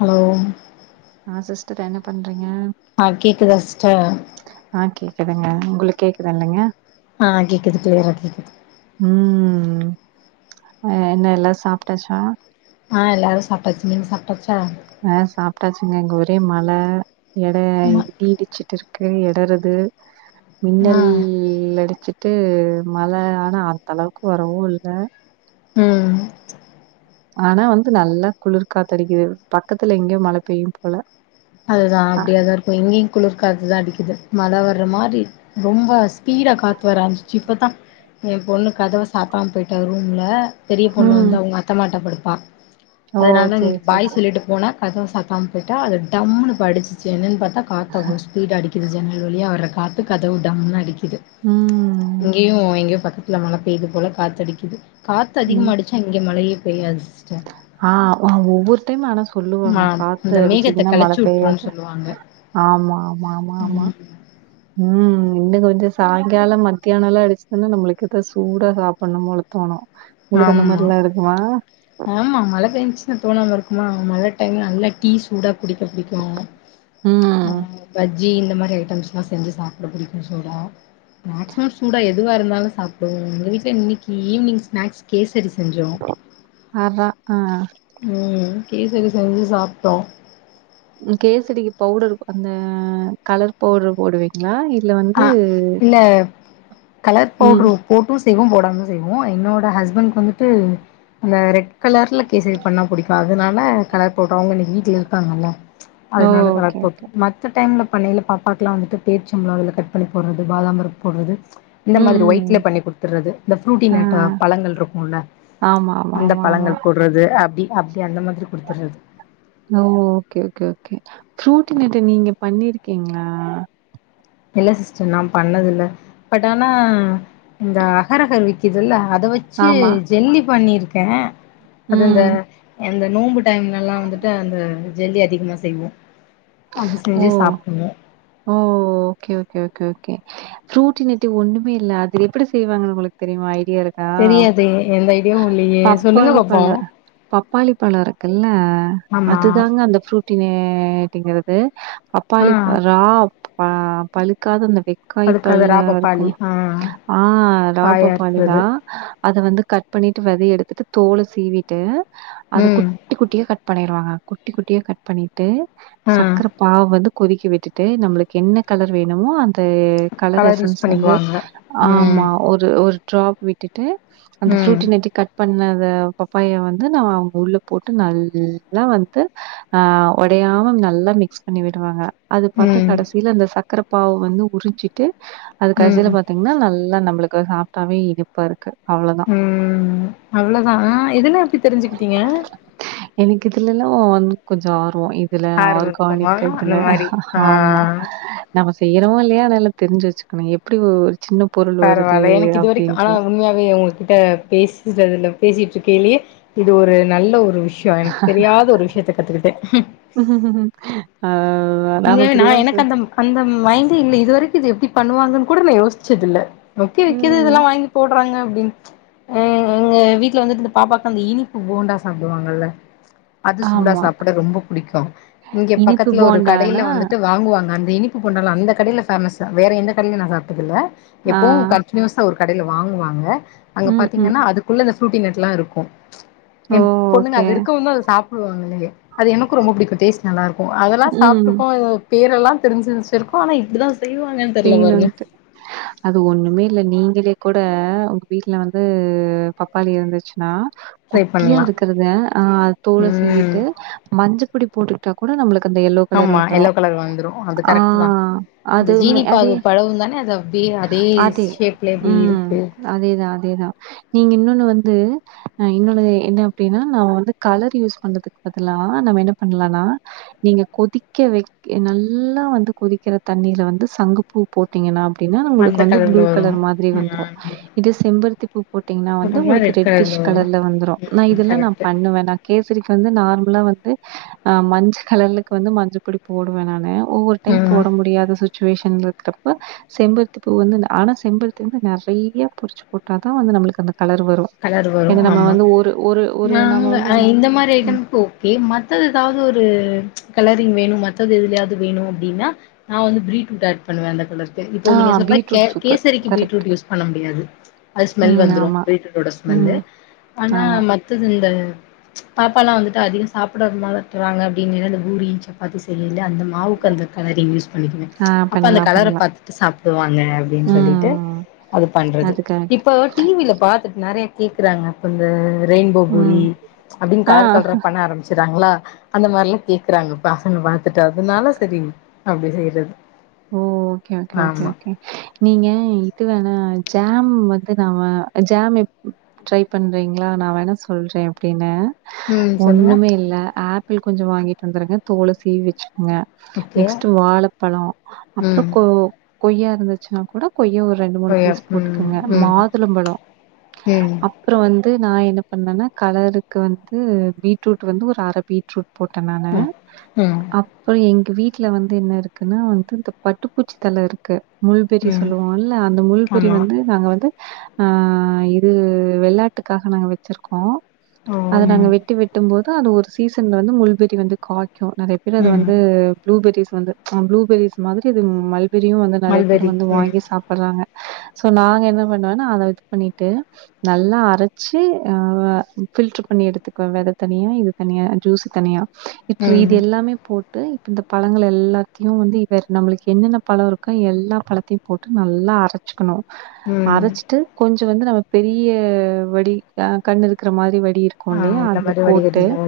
Hello ஆ sister என்ன பண்றீங்க ஆ கேக்குதா சிஸ்டர் ஆ கேக்குதுங்க உங்களுக் கேக்குதல்லைங்க ஆ கேக்குது க்ளியரா கேக்குது ம் அ என்ன எல்லா சாப்ட்டாச்சா ஆ எல்லாரு சாப்ட்டாச்சு நீங்க சாப்ட்டாச்சா ஆ சாப்ட்டாச்சுங்க இங்க ஒரே மழ எட ஆமா இடி இடிச்சிட்டுர்க்கு எடருது ஆ மின்னல் அடிச்சிட் டு மழ ஆனா அந்தளவுக்கு வரவு இல்ல ம் ஆனா வந்து நல்லா குளிர் காத்தடிக்கிது பக்கத்துல எங்யோ மழ பெய்யு போல அதுதா அப்டியாதா இருக்கு இங்கயு குளிர்காத்து தா அடிக்கிது மழ வர்ற மாரி ரொம்ப ஸ்பீடா காத்து வர ஆரமிச்சிர்ச்சு இப்பத்தா எ பொண்ணு கதவ சாத்தாம் போய்ட்டா ரூம்ல பெரிய பொண்ணு ம் வந்து அவ்ங்க அத்தமாட்ட படுப்பா ஓ அதுனால இங்க சேரி சேரி பாய் சேரி சொல்லிட்டு போனா கதவ சத்தாம் போய்ட்டா அது டம்முனு இப்ப அடிச்சுச்சு என்னன் பாத்தா காத்து அவ்ளோ ஸ்பீடா அடிக்கிது ஜன்னல் வழியா வர காத்து கதவ டம்முனு அடிக்கிது ம் இங்கயு எங்யோ பக்கத்துல மழ பேய்து போல காத்தடிக்கிது காத்து ம் அதிகமா அடிச் சா இங்க மழையே பெய்யாது சிஸ்டர் ஆ வாவ் ஒவ்வொரு டைம் ஆனா ஆமா சொல்லுவாங்க காத்து இந்த மேகத்த அடிச்சுதுன்னா மழ கெளச்சு விட்ருன்னு பெய்யாது சொல்லுவாங்க ஆமா ஆமா ஆமா ஆமா ம் இன்னு கொஞ்சோ சாய்ங்காலம் மத்யானல்லா அடிச்சுதுன்னா நம்ளுக்கு எதோ சூடா சாப்பட்ணும் போல தோணு ஆம்மா ஆமா மழ பேஞ்ச்ன்னா தோணாம இருக்குமா மழ டைம்ல நல்லா டீ சூடா குடிக்க புடிக்கு ஆ ம். பஜ்ஜி இந்த மாரி ஐட்டம்ஸ்லா செஞ்சு சாப்ட புடிக்கு சூடா மேக்ஸிமம் சூடா எதுவா இருந்தாலு சாப்டுவோ எங்க வீட்ல இன்னிக்கி ஈவ்னி்ங் ஸ்நாக்ஸ் கேசரி செஞ்சோ ஆஹா ஆ ம் கேசரி செஞ்சு சாப்ட்டோ ம் கேசரிக்கு பவுடர் அந்த கலர் பவுட்ரு போடுவீ ங்ளா இல்ல வந்து ஆ இல்ல கலர் ம் பவுட்ரு போட்டு செய்வோ போடாம்லு செய்வோ என்னோட ஹஸ்பண்ட்க் வந்துட்டு அந்த ரெட் கலர்ல கேசரி பண்ணா புடிக்கு அதுனால கலர் போட்றோ அவுங்க இன்னிக் வீட்ல இருக்காங்கல்ல ஓ! அதுனால ஓகே, கலர் போட் ஓகே. மத்த டைம்ல பண்ணைல பாப்பாக்குலா வந்துட்டு பேர்ச்சம் பழோ அதுல கட் பண்ணி போட்றது பாதாம் பருப் போட்றது இந்த ம், மாதிரி ஒய்ட்ல ம். பண்ணி குடுத்தட்றது இந்த ஃப்ரூட்டி ஆ. நேட்டா பழங்கள்ருக்குல்ல ஆமா ஆமா ஆமா ஆமா. பழங்கள் போட்றது அப்டி அப்டி அந்த மாதிரி குடுத்தட்றது ஓ ஓகே ஓகே ஓகே ஃப்ரூட்டி நெட்டி நீங்க பண்ணிருக்கீங்ளா இல்ல சிஸ்டர் நா பண்ணதில்ல பட் ஆனா இந்த அஹர் அஹர் விக்குதுல்ல அத வெச்சு ஆமா. ஜெல்லி பண்ணிருக்கே அது இந்த ம். இந்த நோம்பு டைம்லெல்லா வந்துட்டு அந்த ஜெல்லி அதிகமா செய்வோ அது செஞ்சு ஓ! சாப்டுவோ ஓ ஓகே ஓகே ஓகே ஓகே ஃப்ரூட்டி நெட்டி ஒன்னுமே இல்ல அது எப்பிடி செய்வாங்கன் உங்களுக் தெரியுமா ஐடியா இருக் தெரியாதே எந்த ஐடியாவு இல்லையே சொல்லுங்க பப்பாளி பாப்போ பழம் பப்பாளி பழொருக்குல்ல ஆமா அதுதாங்க அந்த ஃப்ரூட்டினேட்டிங்கிறது ஆ பப்பாளி பழ ரா ப பழுக்காத அந்த பிக் அதுக்கு காய்பல் அது இருக்கு ராபப்பாளி ஆ ஆ ரா காயா பப்பாளி தா இருக்கிறது அத வந்து கட் பண்ணிட்டு வெத எடுத்துட்டு தோல சீவிட்டு அத ம் குட் குட்டி குட்டியா கட் பண்ணிருவாங்க குட்டி குட்டியா கட் பண்ணிட்டு ஆ பாவ் வந்து கொதிக்க விட்டுட்டு நம்மளுக்கு என்ன கலர் வேணுமோ தூ கலர் யூஸ் எசன்ஸ் வந்து பண்ணிக்குவாங்க ம் ஆமா ஒரு ஒரு டிராப் விட்டுட்டு அந்த ம் ஃரூட்டி நெட்டி கட் பண்ணத பப்பாய வந்து நா உள்ள போட்டு நல்லா வந்து ஆ ஒடையாம நல்லா மிக் மிக்ஸ் பண்ணி விடுவாங்க அது பாத்தா ம் கடேசில அந்த சக்கர பாவ வந்து உறிஞ்சிட்டு அது கடேசில ம் பாத்தீங்னா நல்லா நம்மளுக்கு சாப்ட்டாவே இனிப்பா இருக்கு அவ்வளோதான். ம் அவ்ளோதா இதெல்லா எப்டி தெரிஞ்சுக்கிட்டீங்க எனக்கு இதுலல்லா வந்து கொஞ்ச ஆர்வொ இதுல ஆர்வ ஆர் இருக்குமா கானிக் அந்த ஐட்டங்க மாரி ஆ ஆமா நம்ம செய்யறோமோ இல்லையா அதெல்லா தெரிஞ்சு வச்சுக்கணு எப்டி பரவாயில்ல எனக்கு இது வரக்குஆனா உண்மையாவே உங்க கிட்ட பேசறதுல பேசிட் ருக்கயிலயே இது ஒரு நல்ல ஒரு விஷ்யொ எனக்கு தெரியாத ஒரு விஷயத்த கத்துக்கிட்டே அ நாம உண்மயாவே நா இப்படிலாம் பே எனக்கு அந்த அந்த மைண்டே இல்ல இதுவரைக்கு இது எப்டி பண்ணுவாங்கன்னு கூட நா யோசிச்சதில்ல ஒக்கே விக்குது ம். இதெல்லா வாங்கி போட்றாங்க அப்டீன் அ எங்க வீட்ல வந்துட்டு இந்த பாப்பாவுக்கு அந்த இனிப்பு போண்டா சாப்பிடுவாங்கல்ல அது சூடா ஆமா. சாப்ட ரொம்ப புடிக்கு இங்க இனிப்பு பக்கத்துல ஒரு போண்டானா, கடையில வந்துட்டு வாங்குவாங்க அந்த இனிப்பு போண்டாலா அந்த கடைல பேமஸ்ஸு வேற எந்த கடைலயு நா சாப்டதில்ல ஆ, எப்பவு கன்டினியூஸா ஒரு கடைய்ல வாங்குவாங்க அங்க ம், ம். பாத்தீங்கன்னா அதுக்குள்ள அந்த ப்ரூட்டி நட்டெல்லா இருக்கு எ ஓ! பொண்ணுங்க ஓகே. அது இருக்கவுந்தா அத சாப்புடுவாங்ளே அது எனக்கு ரொம்ப புடிக்கு டேஸ்ட் நல்லா ருக்கு அதெல்லா சாப் ம். பேரெல்லா தெரிஞ்சு வச்சிருக்கொ ஆனா இப்படித்தா செய்வாங்கனு செய்னுன்ட்டு அது ஒண்ணுமே இல்ல நீங்களே கூட உங்க வீட்ல வந்து பப்பாளி இருந்துச்சுன்னா ட்ரை குட்டியா பண்ணலா இருக்குறத ஆ தோல ம் சீவிட்டு மஞ்ச பொடி போட்டு கூட நம்மளுக்கு அந்த எல்லோ கலர் ஆமா வந்துரு எல்லோ கலர் வந்துரு ஆ அதுமே இப்ப அது படவும் தானே அது அப்படியே அதே ஷேப்ல இப்டி இருக்கு அதேதா அதேதா நீங்க இன்னொன்னு வந்து அ இன்னொனு என்ன அப்டின்னா நாம வந்து கலர் யூஸ் பண்றதுக்கு பதிலா நம்ம என்ன பண்லானா நீங்க கொதிக்க வை நல்லா வந்து கொதிக்கிற தண்ணீல வந்து சங்கு பூ போட்டீங்கன்னா அப்டின்னா உங்களுக்கு அந்த வந்து ப்ளூ கலர்ல வரு கலர் மாதிரி வந்துரு ம் இதே செம்பருத்தி பூ போட்டீங்னா வந்து அப்றமா உங்களுக்கு ரெட் ரெட்டிஷ் வரு கலர்ல வந்துரு நா ம் இதெல்லா நா கரெக்ட் பண்ணுவேன்னா கேசரிக்கு வந்து நார்மலா வந்து நா மஞ்ச கலர்க்கு வந்து மஞ்ச பொடி போடுவ நானு ஒவ்வொரு டைம் ம் போட முடியாத சுச்சுவேஷன் இருக்குறப்ப செம்பருத்தி பூ வந்து ஆனா செம்பருத்தி வந்து நெறையா பொரிச்சு போட்டா தா வந்து நம்மளுக்கு அந்த கலர் வரு கலர் வரு ஆமா நம்ம நாங்க வந்து என்ன இந்த மாரி ம். ஐட்டம் கொ கே மத்தது ஏதாவது ஒரு கலரிங் வேணு மத்தது எதுலயாவது வேணு அப்டின்னா நா வந்து ப்ரீட்ரூட் ஆட் பண்ணுவ அந்த கலருக் கு இப்போ ஆ நீங்க சொன்ன மாரி கே பீட்ரூட் சூப்பர். கேசரிக்கு கரெக்ட். பீட்ரூட் யூஸ் பண்ண முடியாது அது ஸ்மெல் ம் வந்துரு ஆமா. பீட்ரூட் ஸ்மெல்லு ம் ஆனா ஆமா. மத்தது இந்த பாப்பாலா வந்துட்டு அதிக சாப்புட்ற மாட்றாங்க அப்புடின் இந்த பூரி சப்பாத்தி செய்றில்ல அந்த மா மாவுக்கு அந்த கலர யூஸ் பண்ணிக்குங்க ஆ அப்ப அந்த பண்ணலாம், கலர பண்ணலாம். பாத்துட்டு சாப்புடுவாங்க அப்டின்னு சொல்லிட்டு ம். அது பண்றது அது கரெக்ட். இப்போ டிவில பாத்துட்டு நறைய கேக்கறாங்க இப்ப அந்த ரெயின்போ பூரி ம். அப்டின்னு ஆ. கலர் கலரா பண்ண ஆரம்மிச்சர்றாங்களா அந்த மாரிலா கேக்கறாங்க பசங்க பாத்துட்டு அதனால செரி அப்பிடி செய்யறது ஓ ஓகே ஓகே ஓகே ஓகே நீங்க இது வேணா ஜாம் வந்து நாம ஜாம் எப் ட்ரை பண்றீங்களா நா வேண சொல்றே எப்பிடின்னு ம் சொல்லுங்க ஒண்ணுமே இல்ல ஆப்பிள் கொஞ்சோ வாங்கிட்டு வந்துருங்க தோல சீவி வச்சுகுங்க ஓகே நெக்ஸ்ட்டு வாழைப்பழோ அப்புறோ ம் கொ கொய்யா இருந்துச்சுன்னா கூட கொய்யா ஒரு ரெண்டு மூணு கொய்யா பீஸ் ம் போட்டுக்கங்க ம் மாதுளம்பழோ ம் அப்புறோ வந்து நா என்ன பண்ணன்னா கலருக்கு வந்து பீட்ரூட் வந்து ஒரு அரபீட் ட்ரூட் போட்ட நானு ம் ம் அப்புறோ எங்க வீட்ல வந்து என்னருக்குன்னா வந் து இந்த பட்டுப்பூச்சி தலருக்கு முல்பெறி ம் சொல்லுவோல்ல அந்த முல்பறி ஆமா வந்து நாங்க வந்து ஆ இது வெள்ளாட்டுக்காக நாங்க வச்சிருக்கோ ஓ அத நாங்க ம் வெட்டி வெட் ட்டும் போது அது ஒரு சீசன்ல வந்து முல்பறி வந்து காய்க்கு நறைய பேர் அத ம் வந்து ப்ளூபெரிஸ் வந்து ஆ ப்ளூபெரிஸ் மாரி இது மல்பெரியு வந்து நறைய பேர் மல்பெரி வந்து ம் வாங்கி சாப் பர்றாங்க சோ நாங்க என்ன பண்ணுவோன்னா அத இது பண்ணிட்டு நல்லா அரைச்சு ஆ வ பில்டர் பண்ணி எடுத்துக்குவே வெத தனியா இது தனியா ஜூசு தனியா இப்ப இது ம் எல்லாமே போட்டு இப்ப இந்த பழங்கள் எல்லாத்தையு வந்து வேற நம்மளுக்கு என்னென்ன பழோருக்கோ எல்லா பழத்தையும் போட்டு நல்லா அரைச் சுக்கனு ம் அரச்சிட்டு கொஞ்சோ வந்து நம்ம பெரிய வடி ஆ கண்ணு இருக்கற மாரி வடி இருக் ஆ குல்லையா இந்த அதுல மாரி போட்டு வடிகட்டில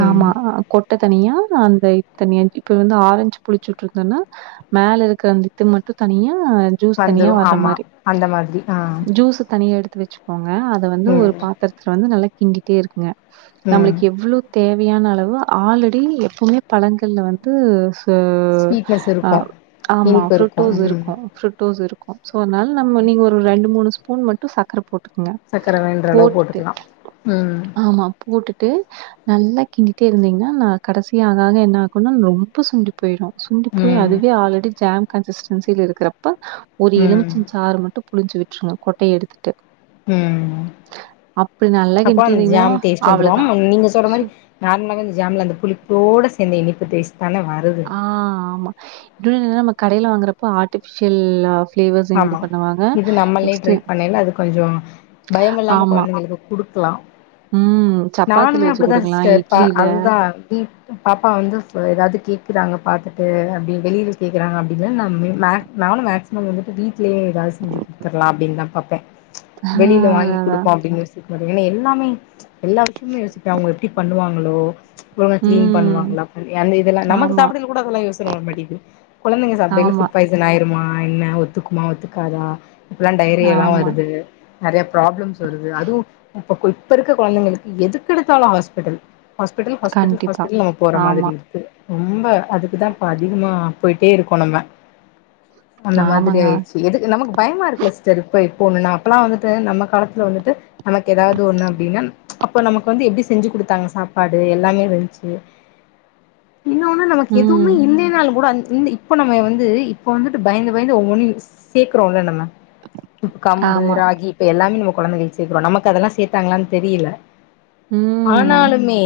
ம் ஆமா கொட்ட தனியா அந்த இது தனியா இப்ப வந்து ஆரஞ்சு புளிச்சுட்டுருக் குதனா மேலருக்குற இது மட்டு தனியா ஜூஸ் தனியா வந்துரு வர்ற ஆமா மாரி அந்த மாதிரி ஆ ஜூஸ் தனியா எடுத்து வச்சு கோங்க அத வந்து ஒரு ம் பாத்துரத்துல வந்து நல்லா கிண்டிட்டே இருங்க ம் நம்மளுக்கு எவ்ளோ தேவையான அளவோ ஆல்ரெடி எப்பவுமே பழங்கள்ல வந்து து ஸ்வீட்னஸ் அ இருக்கு ஆமா இனிப்பு இருக்கு ம் ஃப்ரூட்டூஸ்யிருக்கு ஃப்ரூட் டூஸ்ருக்கு சோ அதனால நம்ம நீங்க ஒரு ரெண்டு மூணு ஸ்பூன் மட்டு சக்கர போட் ட்டுகங்க சக்கர வேண்ற அளவு போட்டுட்டு போட்டுக்கலா ம் ஆமா போட்டுட்டு நல்லா கிண்டிட்டே இருந்தீங்னா கடைசியா ஆகாக என்ன ஆகுன்னா ரொம்ப சுண்டி போயிடு சுண்ட் போய் ம் அதுவே ஆல்ரெடி ஜாம் கன்சிஸ்டன்சியில இருக்கறப்ப ஒரு ம் எலமிச்ச சாறு மட்டு புழிஞ்சு விட்டுருங்க கொட்டைய எடுத்துட்டு ம் அப்படி நல்லா அப்போ அந்த கிண்டிட்டீங்கன்னா, ஜாம் டேஸ்ட்டு வந்துரு ஆம் அவ்வளதான். நீங்க சொல்ற மாரி சூப் நார்மலாவே இந்த ஜாம்ல அந்த புளிப்போட சேந்து இனிப்பு டேஸ்ட்தான வரு ஆ ஆமா இன்னொன்னு என்னன்னா நம்ம கடையில வாங்கறப்போ ஆர்டிபிஷியல்லா ஆமா இது நம்மளயே ட்ரை பண்ணிர்லா அது கொஞ்சோ பயமில்லாம ஆமா. கொழந்தைகளுக்கு குடுக்கலா ம். சப்பாத்தில நானுமே வச்சு அப்பிடிதா குடுக்கலாம். சிஸ்டர் ப இட்லில. அதுதா இப் பாப்பா வந்து ஃப ஏதாவது கேக்குறாங்க பாத்துட்டு அப்பிடி வெளியில கேக்கறாங்க அப்பிடின்னா நா மே மேக் நானு மேக்சிமம் வந்துட்டு வீட்லயே ஏதாவது செஞ்சு கொடுத்தர்லா அப்பிடின்னு தா பாப்பே ஆ வெளியில வாங்கி அதான், அதான். குடுப்போ அப்படின்னு யோசிக்க மாட் ஏனா எல்லாமே எல்லா விஷயோ யோசிப்பே அவங்கள எப்பிடி பண்ணுவாங்களோ ஒழுங்கா கிளீன் ம். பண்ணுவாங்களா அந்த இதல்லா நமக்கு ஆமா, சாப்பிடய்ல கூட அதெல்லா யோசன வர மாட்டிங்குது குழந்தைங்க சாப்டய்ல ஆமா, ஃபுட் பாய்சன் எதனா ஆயிருமா என்ன ஒத்துக்குமா ஒத்துக்காதா இப்பல்லா டையேரியாலா ஆமா. வருது நெறய ப்ராப்ளம்ஸ் வருது அதுவூ இப்பக் கு இப்ப இருக்கர குழந்தைங்களுக்கு எதுக்கெடுத்தாலூ ஹாஸ்பிட்டல் ஹாஸ்பிட்டல் ஹாஸ்பிட்டல் கண்டிப்பா. ஹாஸ்பிட்டல் நம்ம போற மாதிரி ஆமா, இருக் க்கு ரொம்ப அதுக்குதா இப்ப அதிகமா போயிட்டே இருக்கோ நம்ம அந்த மாரித் ஆமாங்க. எதுக்கு நமக்கு பயமா இருக்குல்ல சிஸ்டர் இப்போ இப்போ நா அப்பெல்லா ஒன்னுன்னா அப்போலா வந்துட்டு நம்ம காலத்தில வந்துட்டு நமக்கு ஏதாவது ஒண்ணு அப்டின்னா அப்போ நமக்கு வந்து எப்பிடி செஞ்சு கொடுத்தாங்க சாப்பாடு எல்லாமே இருந்ச்சு இன்னொன்னு நமக்கு ம். எதுவுமே இல்லன்னாலூ கூட இப்ப நம்ம வந்து இப்ப வந்துட்டு பயந்து பயந்து ஒவ் ஒன்னு சேக்குறோம்ல்ல நம்ம இப்ப கம்பு ஆமா. ராகி இப்ப எல்லாமே நம்ம கொழந்தைகளுக்கூ சேக்குறோ நமக்கு அதெல்லா சேர்த்தாங்களான்னு தெரியல ம் ஆனாலுமே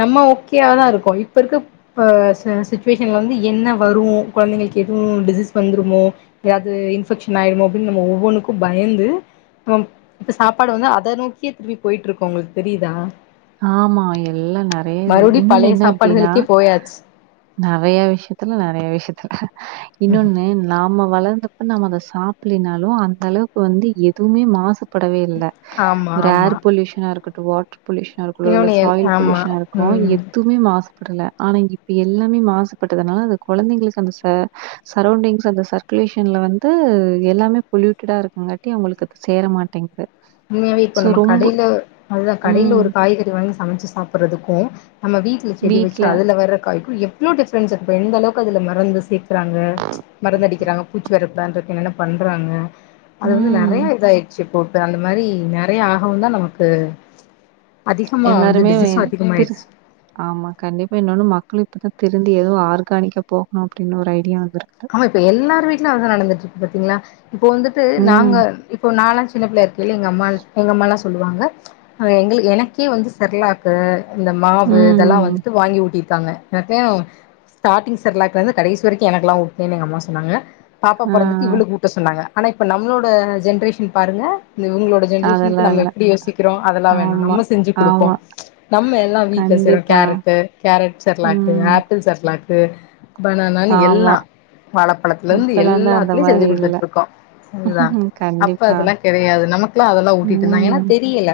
நம்ம ஓகோயா தா இருக்கோ இப்ப இருக்க இப்ப ச சுச்சுவேஷன் வந்து என்ன வரூ கொழந்தைகளுக்கு எதுவூ டிசீஸ் வந்துரும்மோ ஏதாவது இன்ஃபெக்ஷன் ஆயிர்மோ அப்டின்னு நம்ம ஒவ்வொன்க்கூ பயந்து இப்பெ சாப்பாடு வந்து அத நோக்கியே திருப்பி போயிட்டுருக்கோ உங்களுக்கு தெரியுதா ஆமா எல்லா நெறய இதுல மறுபடி இன்னொன்னு பழைய என்ன அப்டின்னா சாப்பாடுகளுக்கே போயாச்சு நறய விஷயத்துல நறய விஷயத்துல இன்னொன்னு நாம வளந்தப்ப நாம அத சாப்பில்லைனாலூ அந்த அளவுக்கு வந்து எதுவுமே மாசு படவே இல்ல ஆமா ஒரு ஆமா ஏர் பொல்யூஷனா இருக்கட்டூ வாட்டர் பொல்யூஷ் அதுக்குள்ள இன்னொன்னு எல் சாயில் ஆமா பொல்யூஷன்னா இருக்கூ ம் எதுக்குமே மாசு ப்படல ஆனா இப்ப எல்லாமே மாசுபட்டதுனால அது கொழந்தைங்களுக்கு அந்த ச சரோண்டிங்ஸ் அந்த சர்க்குலேஷன்ல வந்து எல்லாமே பொல்யூட்டடா இருக்குங்காட்டி அவங்களுக்கு சேர மாட்டேங்குது உண்மையாவே இப்ப ஸோ நம்ம ரொம்ப கடையில அதுதா கடையில ம். ஒரு காய்கறி வாங்கி சமைச்சு சாப்றதுக்கூ நம்ம வீட்ல செடி வெச்சு அதுல வர்ற காய்க்கூ எப் இவ்ளோ டிஃப்ரன்ஸ் இருக்கு எந்த அளவுக்கு மருந்து சேக்குறாங்க மருந்து அடிக்கிறாங்க பூச்சி வரக் பிளான் இருக்கு என்னென்ன பண்றாங்க அது வந்து ம். நெறய இதாயிடுச்சு இப்போ போட்டு அந்த மாறி நெறய ஆகவுந் தா நமக்கு அதிகமா வந்து எல்லாருமே டிசீஸும் வே- திரு அதிகமாயிடுச்சு ஆமா கண்டிப்பா இன்னொன்னு மக்கள் இப்பதா திரிந்து ஏதோ ஆர்கானிக்கா போவ்ணூ அப்டின்னு ஒரு ஐடியா வந்துருக்கூ ஆமா இப்ப எல்லார் வீட்லயூ அதுதா நடந்துட்டு இருக்கு பாத்தீங்களா இப்போ வந்துட்டு நாங்க ம். இப்ப நா லா சின்ன பிள்ளையா இருக் எங் அம்மா எங்க அம்மாளா சொல்லுவாங்க அது எங்களுக்கு எனக்கே வந்து செர்லாக்கு இந்த மாவு ம், இதெல்லா வந்து ம். த்து வாங்கி ஊட்டிருங்காங்க எனக்கா ஸ்டாரிங் சர்லாக்குலருந்தூ கடைசி வரைக்கூ எனகெல்லா ஊட் அப்டீனு எங்க அம்மா சொன்னாங்க பாப்பா ஆ, பொறந்துட்டு இவ்ளூக்கு ஊட்ட சொன்னாங்க ஆனா இப்ப நம்மளோட ஜென்ரேஷன் பாருங்க இது இவங்களோட ஜென்ரேஷனுக்கு அதெல்லாம் நம்ம இல்ல. எப்டி யோசிக்கிறோ அதெல்லா வேணா ஆமா, நம்ம செஞ்சு கொடுப்போ ஆமா. நம்ம எல்லா வீட்ல சேய்றோ கண்டிப்பா. கேரட்டு் கேரட் செர்லாக்கு ம். ஆப் பிள் சர்லாக்கு பனானான்னு ஆமா. எல்லா வாழைப் பழத்துல இருந்து இப்பலாம் தான் அந்த எல்லாத்துலயூ செஞ்சு மாரி இல்ல. குடுத்துட்டு இருக்கோ அதுதா அப்ப கண்டிப்பா. அதெல்லா கெடையாது நமக்கெல்லா அதெல்லா ஊட்டிட்டு இருந்தாங்க ஏன்னா ம். தெரியல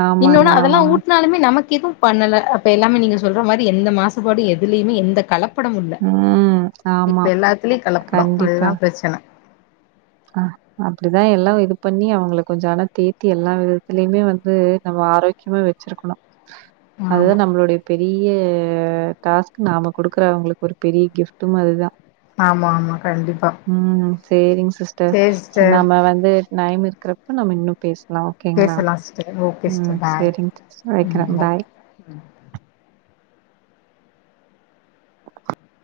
ஆமாங்க இன்னொன்னு அதெல்லா ஆமாங்க. ஊட்னாலுமே நமக்கு எதுவூ பண்ணல அப்ப எல்லாமே நீங்க சொல்ற மாரி எந்த மாசுபாடூ எதுலேயுமே இல்ல கலப்படமும் உண் ம் ஆ இப்ப எல்லாத்திலியு கலப்டோ அதுதாம் பிரச்சன ஆ அப்டிதா எல்லாவு இதுப் பண்ணி அவுங்ள கொஞ்சோ அனத் தேத்தி எல்லா விதத்துலியுமே வந்து நம்ம ஆரோக் க்கியமா வெச்சிருக்குணு அதுதா ஆமா நம்ளுடையப் பெரி ய்ய டாஸ்க்கு நாம குடுக்கறவுங்ளுக் ஒரு பெரிய கிஃப்ட்டு மாதிரிதா ஆம ஆமா கண்டிப்பா ம் சேரிங் சிஸ்டர் சேரி நம்ம வந்து நைம் இருக்கிறப்ப நம்ம இன்னும் பேச்லா ஓகேங்ளா பேசலா சிஸ்டர் ஓகே ம் சிஸ்டர் பாய் சேரிங்ச் வெக்றே பாய்